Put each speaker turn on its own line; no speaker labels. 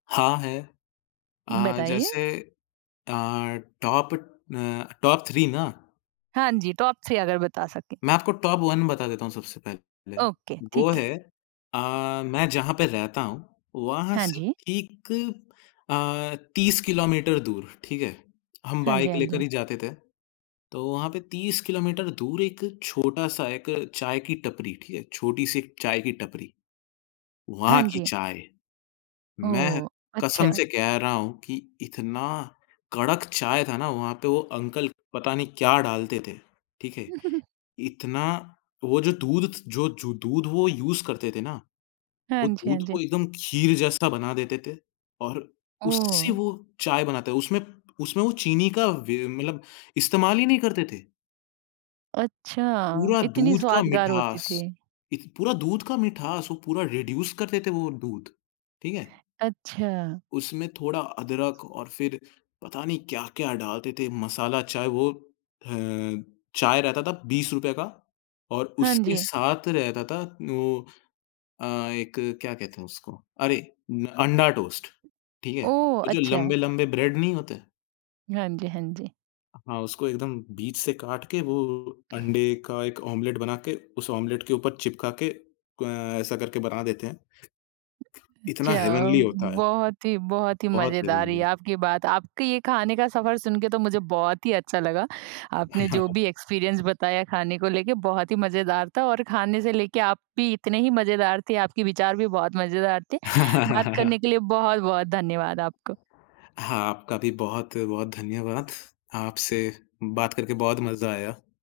हाँ, है। अ,
बताइए?
जैसे अ, टॉप अ, टॉप 3 ना?
हाँ जी, टॉप 3 अगर बता सकें।
मैं आपको टॉप 1 बता देता हूँ सबसे पहले।
ओके,
वो
ठीक है।
है अ, मैं जहाँ पे रहता हूँ, वहाँ
हाँ
से
जी।
ठीक अ, 30 किलोमीटर दूर ठीक है, हम
हाँ जी,
बाइक
हाँ
लेकर
जी।
ही जाते थे। तो वहाँ पे 30 किलोमीटर दूर एक छोटा-सा एक चाय की टपरी, ठीक है? छोटी-सी एक चाय की टपरी, वहाँ
हाँ
की
जी।
चाय। मैं
ओह!
कसम
अच्छा।
से कह रहा हूँ कि इतना कड़क चाय था ना वहाँ पे वो अंकल पता नहीं क्या डालते थे, ठीक है? इतना वो जो दूध थ जो जो दूध वो यूज़ करते थे ना,
हाँ
वो
जी, हाँ
दूध को
जी।
एकदम खीर जैसा बना देते थे और उससे
ओह!
वो चाय बनाते, उसमें उसमें वो चीनी का वे मतलब इस्तेमाल ही नहीं करते थे।
अच्छा,
पूरा
इतनी
दूध का
स्वादगार होती
मिठास,
थी।
इत पूरा दूध का मिठास वो पूरा रिड्यूस कर देते थे वो दूध, ठीक है?
अच्छा।
उसमें थोड़ा अदरक और फिर पता नहीं क्या-क्या डालते थे? मसाला चाय वो अ, चाय रहता था ₹20 रूपए का और
हाँ
उसके
जी।
साथ रहता था वो अ, एक क्या कहते हैं उसको? अरे न अंडा टोस्ट, ठीक है?
ओह!
वो जो
अच्छा।
लंबे-लंबे ब्रेड नहीं होते
हाँ जी, हाँ जी।
हाँ, उसको एकदम बीच से काट के वो अंडे का 1 ऑमलेट बनाके, उस ऑमलेट के ऊपर चिपका के अ, ऐसा करके बना देते हैं। इतना
जाओ,
हेवनली होता है।
बहुत ही बहुत ही
बहुत
मज़ेदार रही
हेवनली।
आपकी बात। आपकी ये खाने का सफ़र सुन के तो मुझे बहुत ही अच्छा लगा, आपने जो भी एक्सपीरियंस बताया खाने को लेके बहुत ही मज़ेदार था और खाने से लेके आप भी इतने ही मज़ेदार थे, आपके विचार भी बहुत मज़ेदार थे। बात करने के लिए बहुत-बहुत धन्यवाद आपका।
हाँ, आपका भी बहुत-बहुत धन्यवाद। आपसे बात करके बहुत मज़ा आया।